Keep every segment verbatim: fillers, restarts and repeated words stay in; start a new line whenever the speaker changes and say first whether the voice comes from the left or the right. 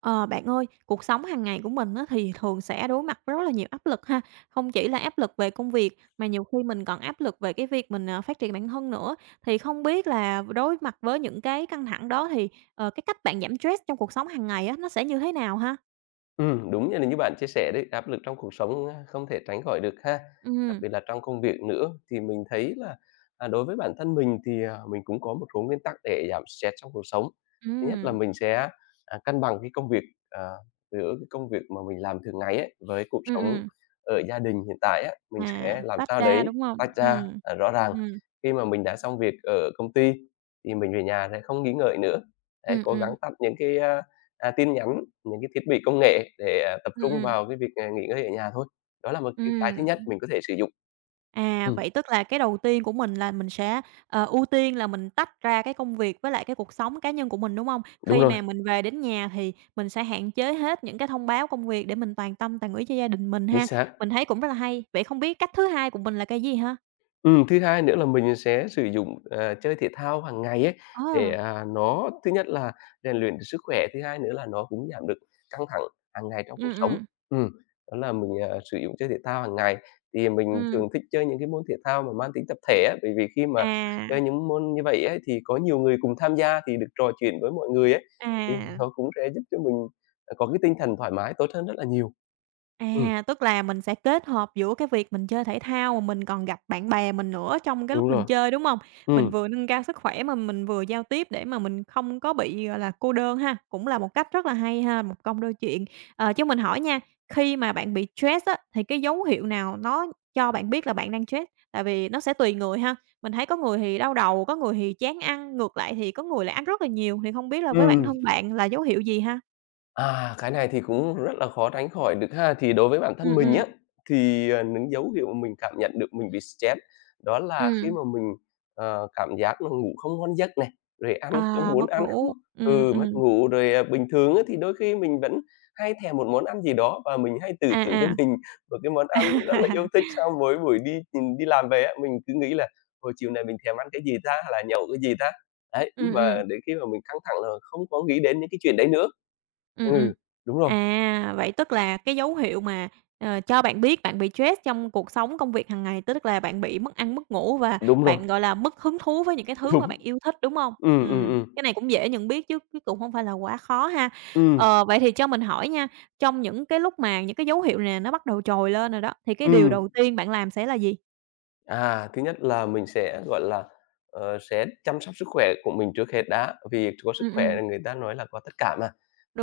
right: Ờ, bạn ơi, cuộc sống hàng ngày của mình á, thì thường sẽ đối mặt với rất là nhiều áp lực ha. Không chỉ là áp lực về công việc mà nhiều khi mình còn áp lực về cái việc mình, à, phát triển bản thân nữa. Thì không biết là đối mặt với những cái căng thẳng đó thì, ờ, cái cách bạn giảm stress trong cuộc sống hàng ngày á, nó sẽ như thế nào ha?
left: Ừm, đúng như là như bạn chia sẻ đấy, áp lực trong cuộc sống, a, không thể tránh khỏi được ha, đặc
right: Ừm,
left: biệt là trong công việc nữa. Thì mình thấy là, à, đối với bản thân mình thì, à, mình cũng có một số nguyên tắc để giảm stress trong cuộc sống. Thứ nhất là
right: ừm,
left: mình sẽ, à, cân bằng cái công việc, à, giữa cái công việc mà mình làm thường ngày ấy, với cuộc
right: ừm,
left: sống
right: ừm.
left: ở gia đình hiện tại á, mình
right: À,
left: sẽ làm
right: tách
left: sao
right: ra,
left: đấy
right: đúng không?
left: tách ra,
right: Ừm,
left: à, rõ ràng.
right: ừm,
left: Khi mà mình đã xong việc ở công ty thì mình về nhà sẽ không nghĩ ngợi nữa, đấy,
right: ừm,
left: cố gắng
right: ừm,
left: tắt những cái, à, tin nhắn, những cái thiết bị công nghệ để, à, tập
right: ừm,
left: trung
right: ừm,
left: vào cái việc, à, nghỉ ngơi ở nhà thôi. Đó là một cái cái thứ nhất
right: ừm.
left: mình có thể sử dụng.
right: À,
left: Ừm,
right: vậy tức là cái đầu tiên của mình là mình sẽ, ờ, ưu tiên là mình tách ra cái công việc với lại cái cuộc sống cá nhân của mình, đúng hông?
left: đúng
right: Khi
left: rồi,
right: mà mình về đến nhà thì mình sẽ hạn chế hết những cái thông báo công việc để mình toàn tâm toàn ý cho gia đình mình
left: chính
right: ha.
left: xác.
right: Mình thấy cũng rất là hay. Vậy không biết cách thứ hai của mình là cái gì ha?
left: Ừm, thứ hai nữa là mình sẽ sử dụng, ờ, chơi thể thao hàng ngày ấy, để,
right: Ờ.
left: à, nó thứ nhất là rèn luyện được sức khỏe, thứ hai nữa là nó cũng giảm được căng thẳng hàng ngày trong cuộc
right: Ừm,
left: sống.
right: ừm,
left: Ừm, đó là mình, à, sử dụng chơi thể thao hàng ngày. Thì mình
right: ừm.
left: thường thích chơi những cái môn thể thao mà mang tính tập thể á, bởi vì khi mà
right: À,
left: chơi những môn như vậy ấy, thì có nhiều người cùng tham gia thì được trò chuyện với mọi người ấy, thì
right: à.
left: nó cũng sẽ giúp cho mình, à, có cái tinh thần thoải mái tốt hơn rất là nhiều. Ừm,
right: À, tức là mình sẽ kết hợp giữa cái việc mình chơi thể thao mà mình còn gặp bạn bè mình nữa trong cái
left: đúng
right: lúc mình
left: rồi.
right: chơi, đúng hông? Mình
left: Ừm,
right: vừa nâng cao sức khỏe mà mình vừa giao tiếp để mà mình không có bị, gọi là, cô đơn ha, cũng là một cách rất là hay ha, một công đôi chuyện. Ờ, cho mình hỏi nha, khi mà bạn bị stress á, thì cái dấu hiệu nào nó cho bạn biết là bạn đang stress? Tại vì nó sẽ tùy người ha, mình thấy có người thì đau đầu, có người thì chán ăn, ngược lại thì có người lại ăn rất là nhiều, thì không biết là với bản
left: ừm.
right: thân bạn là dấu hiệu gì ha?
left: À, cái này thì cũng rất là khó tránh khỏi được ha. Thì đối với bản thân
right: Ừm,
left: mình
right: ừm.
left: á, thì, ờ, những dấu hiệu mà mình cảm nhận được mình bị stress đó là khi
right: Ừm.
left: mà mình, ờ, cảm giác là ngủ không ngon giấc này, rồi ăn không
right: À,
left: muốn
right: mất
left: ăn không
right: ngủ. Ừm,
left: ừ, mất
right: ừm.
left: ngủ. Rồi, à, bình thường á, thì đôi khi mình vẫn hay thèm một món ăn gì đó và mình hay tự thưởng cho
right: À,
left: mình một cái món
right: à.
left: ăn rất là yêu thích sau mỗi buổi đi, đi làm về á, mình cứ nghĩ là "Ôi, chiều này mình thèm ăn cái gì ta? Hay là nhậu cái gì ta?" Đấy, nhưng
right: Ừm,
left: mà
right: ừm.
left: đến khi mà mình căng thẳng là không có nghĩ đến những cái chuyện đấy nữa.
right: Ừm, ừm.
left: Ừ, đúng rồi,
right: À, vậy tức là cái dấu hiệu mà, ờ, cho bạn biết bạn bị stress trong cuộc sống, công việc hàng ngày, tức là bạn bị mất ăn mất ngủ và
left: đúng rồi,
right: bạn, gọi là, mất hứng thú với những cái thứ mà
left: đúng.
right: bạn yêu thích, đúng không?
left: Ừm, ừm,
right: Ừm,
left: ừm,
right: cái này cũng dễ nhận biết chứ chứ cũng không phải là quá khó ha.
left: ừm,
right: Ờ, vậy thì cho mình hỏi nha, trong những cái lúc mà những cái dấu hiệu nè nó bắt đầu trồi lên rồi đó, thì cái điều
left: ừm.
right: đầu tiên bạn làm sẽ là gì?
left: À, thứ nhất là mình sẽ, gọi là, ờ, sẽ chăm sóc sức khỏe của mình trước hết đã, vì có sức
right: Ừm,
left: khỏe
right: ừm,
left: là người ta nói là có tất cả mà.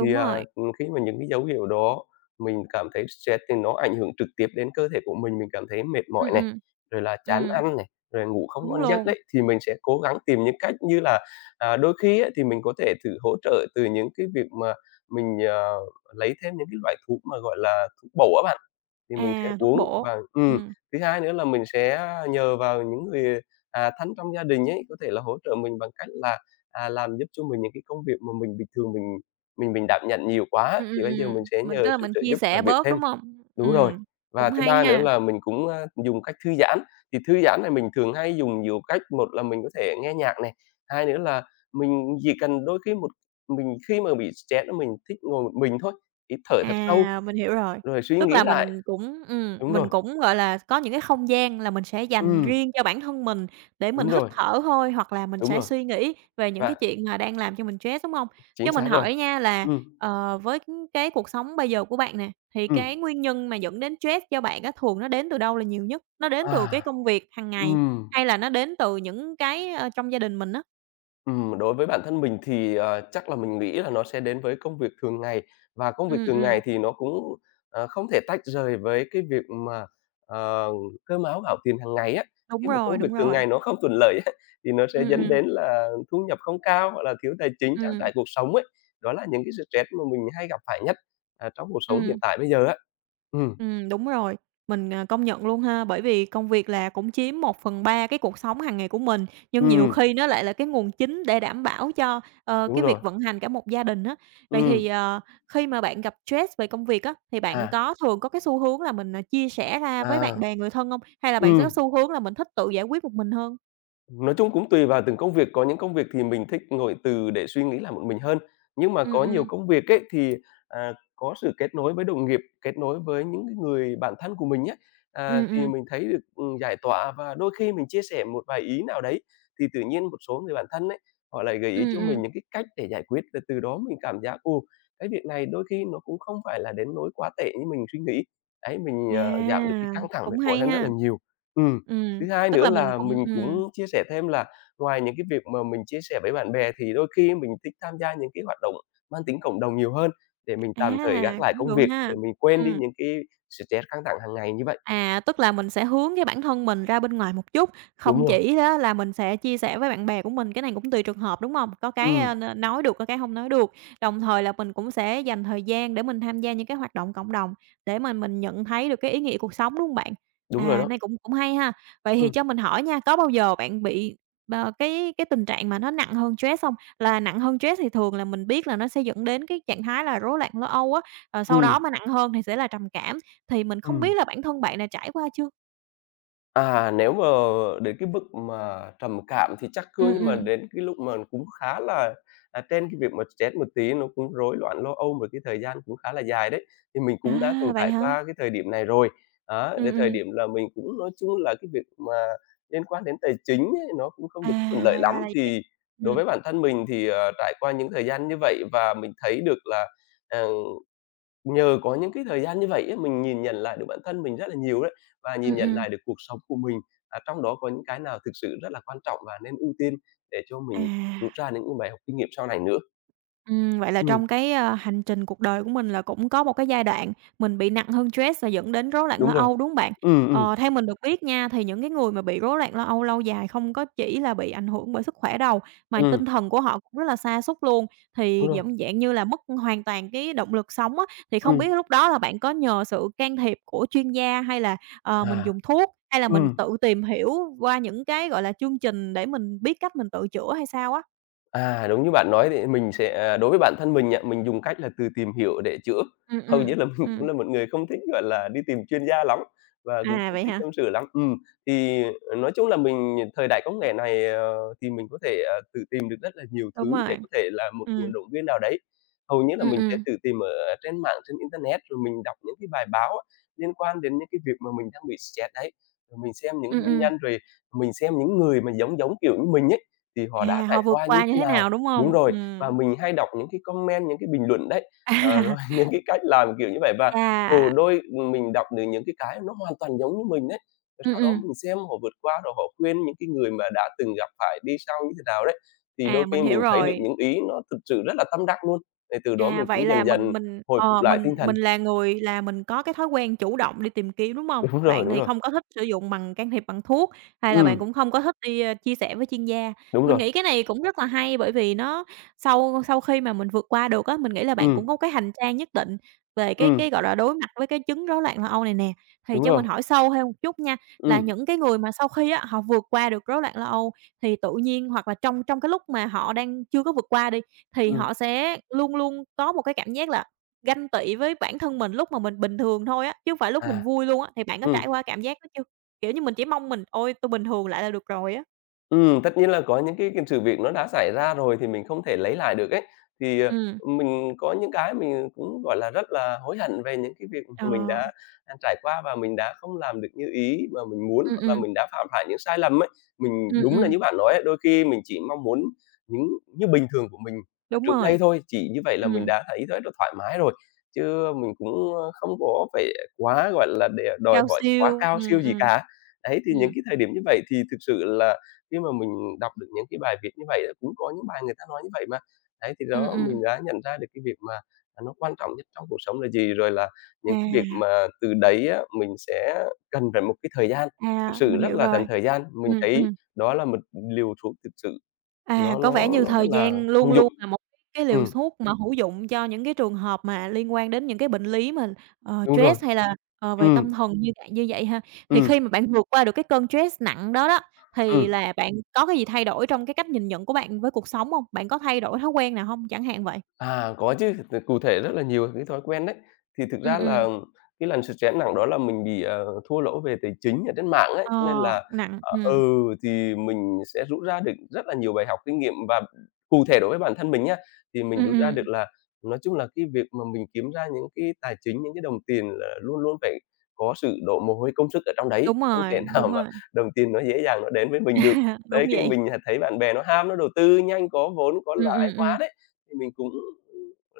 left: Thì,
right: rồi.
left: ờ, khi mà những cái dấu hiệu đó mình cảm thấy stress thì nó ảnh hưởng trực tiếp đến cơ thể của mình, mình cảm thấy mệt mỏi
right: Ừm,
left: này,
right: ừm.
left: rồi là chán
right: Ừm,
left: ăn này, rồi ngủ không
right: đúng
left: ngon giấc
right: luôn.
left: đấy, thì mình sẽ cố gắng tìm những cách như là, à, đôi khi á thì mình có thể thử hỗ trợ từ những cái việc mà mình, ờ, lấy thêm những cái loại thuốc mà, gọi là, thuốc bổ á bạn, thì mình sẽ
right: À, thuốc
left: uống
right: bổ.
left: và ừm.
right: Ừm.
left: Thứ hai nữa là mình sẽ à, nhờ vào những người, à, thân trong gia đình ấy, có thể là hỗ trợ mình bằng cách là, à, làm giúp cho mình những cái công việc mà mình bình thường mình mình mình đảm nhận nhiều quá,
right: Ừm, ừm,
left: thì bây giờ
right: ừm.
left: mình sẽ
right: Mình tức
left: nhờ
right: là
left: sự
right: mình
left: trợ
right: chia
left: giúp
right: sẻ
left: làm việc
right: bớt,
left: thêm.
right: đúng hông?
left: Đúng rồi.
right: Ừm,
left: Và
right: cũng
left: thứ
right: hay
left: ba nữa
right: ha.
left: là mình cũng, a, dùng cách thư giãn, thì thư giãn này mình thường hay dùng nhiều cách, một là mình có thể nghe nhạc này, hai nữa là mình chỉ cần đôi khi một mình khi mà bị stress á, mình thích ngồi một mình thôi, hít thở thật sâu,
right: À, mình hiểu rồi.
left: rồi suy
right: Tức
left: nghĩ
right: là
left: lại.
right: mình cũng ừm,
left: Đúng
right: mình
left: rồi,
right: cũng, gọi là, có những cái không gian là mình sẽ dành
left: ừm,
right: riêng cho bản thân mình để mình
left: đúng
right: hít
left: rồi,
right: thở thôi, hoặc là mình
left: đúng
right: sẽ
left: rồi.
right: suy nghĩ về những cái
left: Và
right: chuyện mà đang làm cho mình stress, đúng hông?
left: Chính
right: Cho mình
left: xác rồi.
right: hỏi nha là,
left: Ừm,
right: ờ, với cái cuộc sống bây giờ của bạn nè, thì
left: ừm.
right: cái nguyên nhân mà dẫn đến stress cho bạn á, thường nó đến từ đâu là nhiều nhất? Nó đến từ cái
left: À.
right: công việc hàng ngày,
left: Ừm.
right: hay là nó đến từ những cái, ơ, trong gia đình mình á?
left: Ừm, đối với bản thân mình thì, ờ, chắc là mình nghĩ là nó sẽ đến với công việc thường ngày, và công việc
right: Ừm,
left: thường
right: ừm,
left: ngày thì nó cũng, ờ, không thể tách rời với cái việc mà, ờ, cơm áo gạo tiền hàng ngày á.
right: đúng
left: Khi mà
right: rồi,
left: công việc
right: đúng
left: thường
right: rồi.
left: ngày nó không thuận lợi á, thì nó sẽ
right: Ừm,
left: dẫn
right: ừm,
left: đến là thu nhập không cao hoặc là thiếu tài chính trang
right: ừm,
left: trải cuộc sống ấy. Đó là những cái stress mà mình hay gặp phải nhất, à, trong cuộc sống hiện
right: ừm.
left: tại bây giờ á. Ừm.
right: Ừm, đúng rồi. Mình, à, công nhận luôn ha, bởi vì công việc là cũng chiếm một phần ba cái cuộc sống hàng ngày của mình, nhưng nhiều
left: Ừm.
right: khi nó lại là cái nguồn chính để đảm bảo cho, ờ,
left: Đúng
right: cái
left: rồi.
right: việc vận hành cả một gia đình á. Vậy thì,
left: Ừm.
right: ờ, khi mà bạn gặp stress về công việc á, thì bạn
left: À,
right: có thường có cái xu hướng là mình, à, chia sẻ ra với bạn
left: à.
right: bè, người thân không? Hay là bạn sẽ có
left: Ừm.
right: xu hướng là mình thích tự giải quyết một mình hơn?
left: Nói chung cũng tùy vào từng công việc, có những công việc thì mình thích ngồi từ để suy nghĩ làm một mình hơn, nhưng mà
right: Ừm,
left: có nhiều
right: ừm.
left: công việc ấy thì, à, có sự kết nối với đồng nghiệp, kết nối với những cái người bạn thân của mình nhé à,
right: Ừm,
left: thì
right: ừm.
left: mình thấy được, ừm, giải tỏa và đôi khi mình chia sẻ một vài ý nào đấy, thì tự nhiên một số người bạn thân ấy, họ lại gợi ý
right: Ừm,
left: cho
right: ừm.
left: mình những cái cách để giải quyết, rồi từ đó mình cảm giác, ồ, cái việc này đôi khi nó cũng không phải là đến nỗi quá tệ như mình suy nghĩ. Đấy, mình,
right: À,
left: à, giảm được cái căng thẳng mệt
right: cũng
left: mỏi
right: hay
left: hơn rất là
right: ha.
left: nhiều. Ừm.
right: Ừm,
left: Thứ hai
right: tức
left: nữa
right: là mình
left: là
right: cũng
left: mình cũng
right: ừm,
left: chia sẻ thêm là ngoài những cái việc mà mình chia sẻ với bạn bè thì đôi khi mình thích tham gia những cái hoạt động mang tính cộng đồng nhiều hơn để mình
right: à,
left: tạm thời gác lại
right: cũng
left: công
right: được
left: việc,
right: ha.
left: để mình quên đi
right: Ừm.
left: những cái stress căng thẳng hàng ngày như vậy.
right: À, tức là mình sẽ hướng cái bản thân mình ra bên ngoài một chút, không
left: Đúng rồi,
right: chỉ đó là mình sẽ chia sẻ với bạn bè của mình, cái này cũng tùy trường hợp, đúng không? Có cái, a,
left: ừm,
right: n nói được, có cái không nói được. Đồng thời là mình cũng sẽ dành thời gian để mình tham gia những cái hoạt động cộng đồng để mà mình nhận thấy được cái ý nghĩa cuộc sống, đúng không bạn?
left: đúng rồi
right: À,
left: đó.
right: này cũng cũng hay ha. Vậy thì
left: Ừm,
right: cho mình hỏi nha, có bao giờ bạn bị ờ, cái cái tình trạng mà nó nặng hơn stress không? Là nặng hơn stress thì thường là mình biết là nó sẽ dẫn đến cái trạng thái là rối loạn lo âu á, rồi sau
left: ừm,
right: đó mà nặng hơn thì sẽ là trầm cảm. Thì mình không
left: ừm.
right: biết là bản thân bạn là trải qua chưa?
left: À, nếu mà đến cái mức mà trầm cảm thì chắc chưa,
right: Ừm,
left: nhưng mà
right: ừm.
left: đến cái lúc mà cũng khá là, à, trên cái việc mà stress một tí, nó cũng rối loạn lo âu một cái thời gian cũng khá là dài đấy, thì mình cũng đã
right: À,
left: từng
right: vậy
left: trải
right: hả?
left: qua cái thời điểm này rồi. Đó,
right: Ừm,
left: đến thời
right: ừm.
left: điểm là mình cũng nói chung là cái việc mà liên quan đến tài chính ấy, nó cũng không được thuận lợi
right: À,
left: lắm,
right: ra là vậy.
left: thì đối
right: Ừm.
left: với bản thân mình thì, ờ, trải qua những thời gian như vậy và mình thấy được là, ờ Nhờ có những cái thời gian như vậy á, mình nhìn nhận lại được bản thân mình rất là nhiều đấy, và nhìn
right: Ừm,
left: nhận
right: ừm.
left: lại được cuộc sống của mình, à, trong đó có những cái nào thực sự rất là quan trọng và nên ưu tiên để cho mình rút
right: À.
left: ra những cái bài học kinh nghiệm sau này nữa.
right: Ừm, vậy là
left: Ừm,
right: trong cái, a, hành trình cuộc đời của mình là cũng có một cái giai đoạn mình bị nặng hơn stress và dẫn đến rối loạn lo
left: đúng rồi.
right: âu, đúng hông bạn?
left: Ừm, ừm,
right: Ờ, theo mình được biết nha, thì những cái người mà bị rối loạn lo âu lâu dài không có chỉ là bị ảnh hưởng bởi sức khỏe đâu, mà
left: ừm,
right: tinh thần của họ cũng rất là sa sút luôn, thì
left: đúng rồi.
right: giống dạng như là mất hoàn toàn cái động lực sống á. Thì không
left: Ừm,
right: biết lúc đó là bạn có nhờ sự can thiệp của chuyên gia hay là, ờ, mình
left: à,
right: dùng thuốc, hay là mình
left: ừm.
right: tự tìm hiểu qua những cái, gọi là, chương trình để mình biết cách mình tự chữa hay sao á?
left: À, đúng như bạn nói thì mình sẽ à, đối với bản thân mình á, mình dùng cách là từ tìm hiểu để chữa.
right: Ừm,
left: Hầu
right: ừm,
left: như là mình cũng
right: ừm.
left: là một người không thích, gọi là, đi tìm chuyên gia lắm và cũng
right: À,
left: không
right: vậy
left: thích
right: hả?
left: tâm sự lắm. Ừm, thì, ờ, nói chung là mình ờ, thời đại công nghệ này, ờ, thì mình có thể, à, tự tìm được rất là nhiều
right: Đúng
left: thứ để
right: rồi,
left: có thể là một
right: ừm.
left: nguồn động viên nào đấy. Hầu như là
right: Ừm,
left: mình sẽ
right: ừm.
left: tự tìm ở ờ, trên mạng, trên internet, rồi mình đọc những cái bài báo liên quan đến những cái việc mà mình đang bị stress đấy. Rồi mình xem những
right: Ừm,
left: nguyên
right: ừm.
left: nhân, rồi mình xem những người mà giống giống kiểu như mình ấy, thì họ đã
right: À,
left: trải
right: họ vượt
left: qua như
right: qua như
left: thế
right: thế
left: nào.
right: nào, đúng
left: Đúng
right: hông?
left: rồi, và
right: Ừm.
left: mình hay đọc những cái comment, những cái bình luận đấy, ờ, rồi
right: À,
left: những cái cách làm kiểu như vậy và, ừ,
right: chà.
left: đôi ừ, mình đọc được những cái cái nó hoàn toàn giống như mình đấy. Rồi
right: Ừm,
left: sau đó
right: ừm.
left: mình xem họ vượt qua, rồi họ khuyên những cái người mà đã từng gặp phải đi sau như thế nào đấy, thì
right: À,
left: đôi
right: mình
left: khi
right: hiểu
left: mình thấy được
right: rồi.
left: những ý nó thực sự rất là tâm đắc luôn, thì từ đó
right: À,
left: mình
right: vậy
left: cũng
right: là
left: dần
right: mình
left: dần
right: mình
left: hồi phục
right: ờ,
left: lại
right: mình
left: tinh
right: mình
left: thần.
right: là người là mình có cái thói quen chủ động đi tìm kiếm, đúng hông?
left: Đúng rồi,
right: Bạn
left: đúng
right: thì
left: rồi.
right: không có thích sử dụng bằng can thiệp bằng thuốc, hay là bạn
left: Ừm,
right: cũng không có thích đi, ơ, chia sẻ với chuyên gia.
left: đúng
right: Mình
left: rồi.
right: nghĩ cái này cũng rất là hay bởi vì nó sau sau khi mà mình vượt qua được á, mình nghĩ là bạn cũng
left: Ừm,
right: có cái hành trang nhất định về cái
left: ừm,
right: cái, gọi là, đối mặt với cái chứng rối loạn lo âu này nè. Thì
left: đúng
right: cho
left: rồi.
right: mình hỏi sâu thêm một chút nha, là
left: Ừm,
right: những cái người mà sau khi á, họ vượt qua được rối loạn lo âu thì tự nhiên hoặc là trong trong cái lúc mà họ đang chưa có vượt qua đi, thì
left: ừm,
right: họ sẽ luôn luôn có một cái cảm giác là ganh tị với bản thân mình lúc mà mình bình thường thôi á, chứ hông phải lúc mình
left: à,
right: vui luôn á, thì bạn có
left: ừm.
right: trải qua cảm giác đó chưa? Kiểu như, mình chỉ mong mình "Ôi, tôi bình thường lại là được rồi" á.
left: Ừm, tất nhiên là có những cái cái sự việc nó đã xảy ra rồi thì mình không thể lấy lại được ấy, thì, ờ,
right: Ừm.
left: mình có những cái mình cũng, gọi là, rất là hối hận về những cái việc
right: Ờ.
left: mà mình đã, trải qua và mình đã không làm được như ý mà mình muốn,
right: Ừm,
left: hoặc là
right: ừm.
left: mình đã phạm phải những sai lầm ấy. Mình
right: Ừm,
left: đúng là
right: ừm.
left: như bạn nói ấy, đôi khi mình chỉ mong muốn những như bình thường của mình, à,
right: Đúng
left: trước
right: rồi.
left: đây thôi, chỉ như vậy là mình
right: Ừm,
left: đã thấy rất là thoải mái rồi, chứ mình cũng, ờ, không có phải quá, gọi là, để đòi
right: cao
left: hỏi quá
right: siêu.
left: cao
right: Ừm,
left: siêu gì
right: ừm.
left: cả. Đấy, thì những
right: Ừm.
left: cái thời điểm như vậy thì thực sự là khi mà mình đọc được những cái bài viết như vậy á, cũng có những bài người ta nói như vậy mà. Đấy, thì
right: Ừm,
left: đó mình
right: ừm.
left: đã nhận ra được cái việc mà, à, nó quan trọng nhất trong cuộc sống là gì, rồi là những cái việc
right: À,
left: mà từ đấy á, mình sẽ cần phải một cái thời gian, thực
right: à,
left: sự
right: mình
left: rất
right: hiểu
left: là cần
right: rồi.
left: thời gian. Mình
right: Ừm,
left: thấy
right: ừm.
left: đó là một liều thuốc thực sự
right: À,
left: nó
right: có vẻ
left: nó
right: như
left: nó rất
right: thời
left: là
right: gian luôn
left: công dụng.
right: luôn là một cái liều
left: Ừm,
right: thuốc mà hữu dụng cho những cái trường hợp mà liên quan đến những cái bệnh lý mà, ờ,
left: đúng rồi.
right: stress hay là, ờ, về
left: Ừ,
right: tâm thần như vậy như vậy ha. Thì
left: ừ,
right: khi mà bạn vượt qua được cái cơn stress nặng đó đó, thì
left: ừm.
right: là bạn có cái gì thay đổi trong cái cách nhìn nhận của bạn với cuộc sống hông? Bạn có thay đổi thói quen nào hông chẳng hạn vậy?
left: À, có chứ, t cụ thể rất là nhiều cái thói quen đấy. Thì thực
right: Ừm,
left: ra
right: ừm,
left: là cái lần stress nặng đó là mình bị, ờ, thua lỗ về tài chính ở trên mạng ấy,
right: ờ,
left: cho nên là,
right: nặng,
left: ờ
right: ừm,
left: ừ, thì mình sẽ rút ra được rất là nhiều bài học kinh nghiệm và cụ thể đối với bản thân mình nhá, thì mình
right: ừm,
left: rút ra được
right: ừm,
left: là nói chung là cái việc mà mình kiếm ra những cái tài chính, những cái đồng tiền là luôn luôn phải có sự đổ mồ hôi công sức ở trong đấy,
right: đúng
left: không thể
right: rồi,
left: nào
right: đúng
left: mà
right: rồi.
left: đồng tiền nó dễ dàng nó đến với mình được.
right: À, đúng
left: Đấy, khi
right: vậy.
left: mình, à, thấy bạn bè nó ham, nó đầu tư nhanh, có vốn, có
right: Ừm,
left: lãi
right: ừm,
left: quá
right: ừm,
left: đấy. Thì mình cũng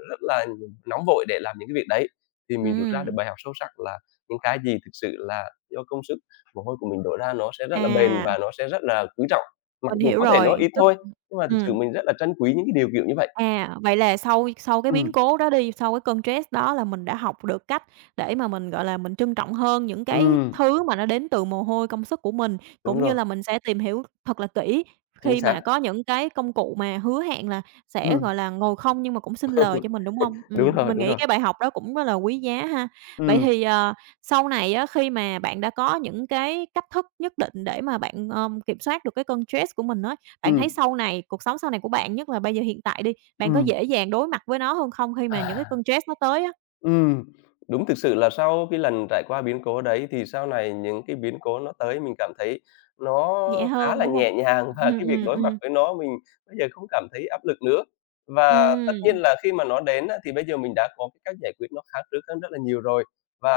left: rất là nóng vội để làm những cái việc đấy, thì mình rút ra được
right: ừm.
left: bài học sâu sắc là những cái gì thực sự là do công sức, mồ hôi của mình đổ ra nó sẽ rất là bền
right: À,
left: và nó sẽ rất là quý trọng. Mặc
right: mình
left: dù
right: hiểu
left: có thể nó
right: rồi,
left: ít
right: tức
left: thôi, nhưng mà thực sự
right: ừm.
left: mình rất là trân quý những cái điều kiểu như vậy.
right: À, vậy là sau sau cái biến
left: Ừm,
right: cố đó đi, sau cái cơn stress đó là mình đã học được cách để mà mình, gọi là, mình trân trọng hơn những cái
left: ừm.
right: thứ mà nó đến từ mồ hôi công sức của mình,
left: Đúng
right: cũng như
left: rồi,
right: là mình sẽ tìm hiểu thật là kỹ
left: chính
right: khi
left: xác.
right: mà có những cái công cụ mà hứa hẹn là sẽ,
left: Ừm.
right: gọi là, ngồi không nhưng mà cũng xin lời cho mình, đúng hông?
left: Đúng
right: Ừm,
left: rồi,
right: mình
left: đúng
right: nghĩ
left: rồi.
right: cái bài học đó cũng rất là quý giá ha. Vậy
left: Ừm,
right: thì, ờ, sau này á, khi mà bạn đã có những cái cách thức nhất định để mà bạn, ờm, kiểm soát được cái cơn stress của mình á, bạn thấy
left: ừm,
right: sau này cuộc sống sau này của bạn, nhất là bây giờ hiện tại đi, bạn có
left: ừm.
right: dễ dàng đối mặt với nó hơn không khi mà những cái cơn stress nó tới á?
left: Ừm, đúng thực sự là sau cái lần trải qua biến cố đấy thì sau này những cái biến cố nó tới mình cảm thấy nó
right: Nhẹ
left: khá
right: hơn,
left: là
right: đúng hông?
left: nhẹ nhàng và
right: Ừm,
left: cái việc
right: ừm,
left: đối mặt
right: ừm.
left: với nó mình bây giờ không cảm thấy áp lực nữa. Và tất nhiên
right: Ừm,
left: là khi mà nó đến á, thì bây giờ mình đã có cái cách giải quyết nó khác trước hơn rất là nhiều rồi.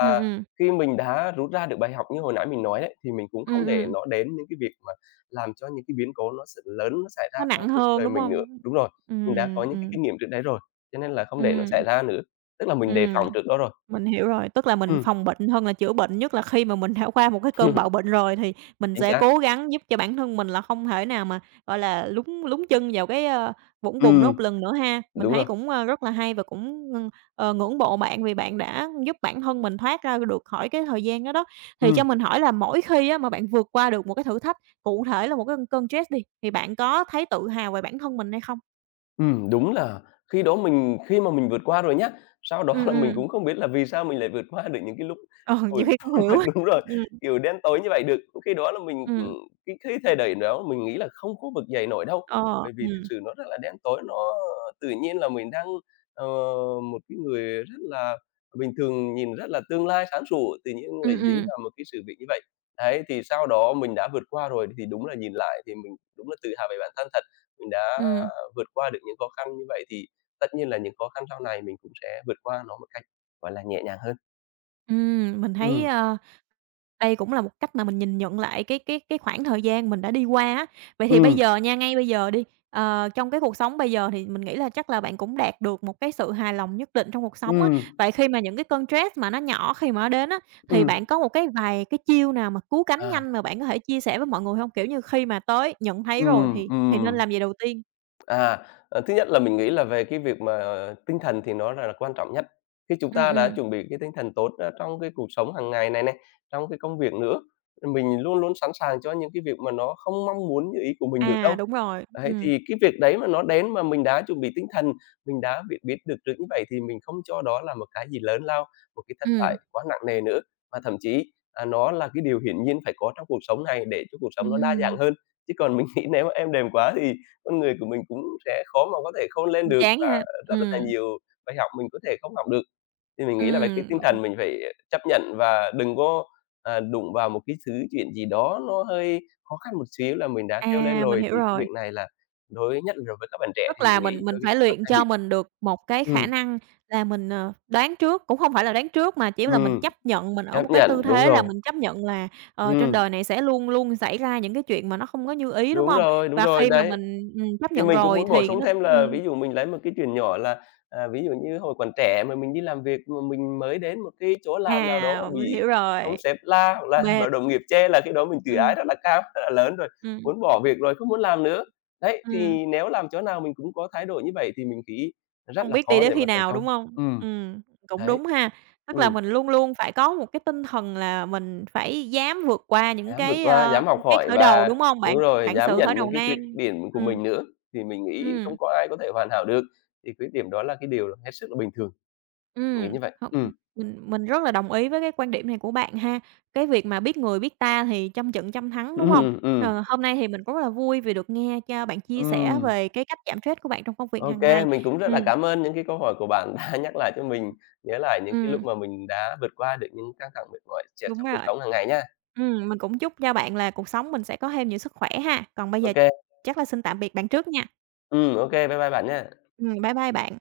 right: ừm, ừm,
left: khi mình đã rút ra được bài học như hồi nãy mình nói đấy, thì mình cũng
right: ừm,
left: không để
right: ừm,
left: nó đến những cái việc mà làm cho những cái biến cố nó s lớn nó xảy ra
right: nó
left: trong
right: nặng
left: cuộc
right: hơn,
left: đời
right: đúng
left: mình nữa.
right: hông?
left: Đúng rồi, mình đã có
right: Ừm,
left: những cái
right: ừm,
left: kinh nghiệm trước đấy rồi, cho nên là không để nó xảy
right: ừm,
left: ra nữa. Tức là mình đề
right: ừm.
left: phòng trước đó rồi.
right: Mình hiểu rồi, tức là mình
left: Ừm.
right: phòng bệnh hơn là chữa bệnh, nhất là khi mà mình đã qua một cái cơn bạo bệnh rồi thì mình
left: Chính
right: sẽ
left: xác.
right: cố gắng giúp cho bản thân mình là không thể nào mà, gọi là, lún lún chân vào cái, ơ, vũng bùn đó một
left: Ừm.
right: lần nữa ha. Mình
left: Đúng
right: thấy
left: rồi.
right: cũng, ơ, rất là hay và cũng, ừ, ờ, ngưỡng mộ bạn vì bạn đã giúp bản thân mình thoát ra được khỏi cái thời gian đó đó. Thì cho
left: Ừm.
right: mình hỏi là mỗi khi á mà bạn vượt qua được một cái thử thách, cụ thể là một cái cơn stress đi, thì bạn có thấy tự hào về bản thân mình hay không?
left: Ừ, đúng là khi đó mình khi mà mình vượt qua rồi nhá, sau đó
right: Ừm,
left: là mình
right: ừm,
left: cũng không biết là vì sao mình lại vượt qua được những cái lúc
right: ờ, nhiều
left: hồi
right: khi không hiểu á.
left: đúng rồi,
right: Ừm,
left: kiểu, đen tối như vậy được. Khi đó là mình,
right: ừm,
left: ừm, cái cái thời điểm đó mình nghĩ là không có vực dậy nổi đâu,
right: ờ,
left: bởi vì thực
right: ừm,
left: sự nó rất là đen tối, nó tự nhiên là mình đang, ờ, một cái người rất là bình thường, nhìn rất là tương lai sáng sủa, tự nhiên
right: ừm,
left: lại dính
right: ừm.
left: vào một cái sự việc như vậy. Đấy, thì sau đó mình đã vượt qua rồi thì đúng là nhìn lại thì mình đúng là tự hào về bản thân thật mình đã
right: Ừm,
left: vượt qua được những khó khăn như vậy thì tất nhiên là những khó khăn sau này mình cũng sẽ vượt qua nó một cách, gọi là, nhẹ nhàng hơn.
right: ừm, mình thấy,
left: Ừm,
right: ơ, đây cũng là một cách mà mình nhìn nhận lại cái cái cái khoảng thời gian mình đã đi qua á. Vậy thì bây
left: ừm,
right: giờ nha, ngay bây giờ đi, ờ, trong cái cuộc sống bây giờ thì mình nghĩ là chắc là bạn cũng đạt được một cái sự hài lòng nhất định trong cuộc sống á.
left: ừm,
right: Vậy khi mà những cái cơn stress mà nó nhỏ khi mà nó đến á, thì
left: ừm.
right: bạn có một cái vài cái chiêu nào mà cứu cánh
left: À.
right: nhanh mà bạn có thể chia sẻ với mọi người hông? Kiểu như, khi mà tới nhận thấy rồi
left: Ừm,
right: thì thì nên
left: ừm.
right: làm gì đầu tiên?
left: À, ờ, thứ nhất là mình nghĩ là về cái việc mà, ờ, tinh thần thì nó là là quan trọng nhất. Khi chúng
right: Ừm,
left: ta đã
right: ừm.
left: chuẩn bị cái tinh thần tốt, a, trong cái cuộc sống hàng ngày này này, trong cái công việc nữa, mình luôn luôn sẵn sàng cho những cái việc mà nó không mong muốn như ý của mình được
right: À,
left: đâu.
right: đúng rồi,
left: Đấy,
right: ừm,
left: thì cái việc đấy mà nó đến mà mình đã chuẩn bị tinh thần, mình đã biết biết được trước như vậy thì mình không cho đó là một cái gì lớn lao, một cái thất
right: ừm,
left: bại quá nặng nề nữa, mà thậm chí, à, nó là cái điều hiển nhiên phải có trong cuộc sống này để cho cuộc sống nó đa dạng
right: ừm,
left: hơn. Chứ còn mình nghĩ nếu mà em đềm quá thì con người của mình cũng sẽ khó mà có thể khôn lên được
right: chán
left: và
right: ha.
left: rất là
right: Ừm,
left: nhiều bài học mình có thể không học được. Thì mình nghĩ là về cái tinh
right: ừm.
left: thần mình phải chấp nhận và đừng có, à, đụng vào một cái thứ chuyện gì đó nó hơi khó khăn một xíu là mình đã kêu lên
right: À, mình
left: rồi,
right: hiểu
left: thì cái
right: rồi.
left: việc này là đối nhất là với các bạn trẻ
right: Tức
left: thì
right: là
left: mình
right: mình
left: nghĩ
right: mình
left: đôi khi
right: phải
left: các bạn
right: luyện
left: hay
right: cho
left: bị
right: mình được một cái khả
left: ừm,
right: năng là mình, ờ, đoán trước, cũng không phải là đoán trước mà chỉ là mình
left: ừm,
right: chấp nhận mình ở một
left: chấp
right: cái
left: nhận,
right: tư
left: đúng
right: thế là
left: rồi.
right: mình chấp nhận là, ờ, trên
left: Ừm,
right: đời này sẽ luôn luôn xảy ra những cái chuyện mà nó không có như ý, đúng
left: đúng
right: hông?
left: rồi, đúng
right: Và
left: rồi,
right: khi mà
left: đấy.
right: mình, ừm, chấp
left: Thì
right: nhận
left: mình cũng
right: rồi
left: muốn bổ
right: thì
left: sung
right: nó
left: thêm
right: ừm,
left: là ví dụ mình lấy một cái chuyện nhỏ là, à, ví dụ như hồi còn trẻ mà mình đi làm việc mà mình mới đến một cái chỗ làm nào đó mà
right: à, mình
left: bị
right: hiểu
left: ông
right: rồi,
left: sếp la hoặc là
right: mệt,
left: bảo đồng nghiệp chê là cái đó mình tự ái
right: ừm,
left: rất là cao, rất là lớn rồi,
right: ừm,
left: muốn bỏ việc rồi, không muốn làm nữa. Đấy,
right: ừm.
left: thì nếu làm chỗ nào mình cũng có thái độ như vậy thì mình nghĩ rất
right: Hông
left: là
right: biết đi
left: khó
right: đến
left: để
right: khi
left: mà thành
right: nào,
left: công.
right: đúng hông?
left: Ừm,
right: Ừm, cũng
left: đấy,
right: đúng ha. Tức là
left: ừm,
right: mình luôn luôn phải có một cái tinh thần là mình phải dám vượt qua những
left: dám vượt
right: cái,
left: qua,
right: ơ,
left: dám học
right: cái
left: hỏi
right: khởi đầu,
left: và
right: đúng hông bạn?
left: đúng rồi,
right: Vạn
left: dám
right: sự khởi
left: nhận những
right: đầu
left: cái khuyết
right: nan.
left: điểm của
right: Ừm.
left: mình nữa, thì mình nghĩ không
right: Ừm,
left: có ai có thể hoàn hảo được, thì khuyết điểm đó là cái điều hết sức là bình thường. Mình nghĩ
right: ừm,
left: như vậy.
right: học
left: Ừm,
right: mình mình rất là đồng ý với cái quan điểm này của bạn ha. Cái việc mà biết người biết ta thì trăm trận trăm thắng, đúng hông?
left: Ừm, ừm,
right: Ờ, hôm nay thì mình cũng rất là vui vì được nghe cho bạn chia sẻ
left: ừm.
right: về cái cách giảm stress của bạn trong công việc
left: Ô
right: hàng
left: kê,
right: ngày.
left: mình cũng rất là
right: Ừm.
left: cảm ơn những cái câu hỏi của bạn đã nhắc lại cho mình nhớ lại những cái lúc
right: Ừm,
left: mà mình đã vượt qua được những căng thẳng mệt mỏi, stress
right: đúng
left: trong cuộc
right: rồi.
left: sống hàng ngày nhá.
right: Ừm, mình cũng chúc cho bạn là cuộc sống mình sẽ có thêm nhiều sức khỏe ha. Còn bây
left: Ô
right: giờ
left: kê,
right: chắc là xin tạm biệt bạn trước nha.
left: ừm, ô kê, bye bye bạn nha.
right: Ừm, bye bye bạn.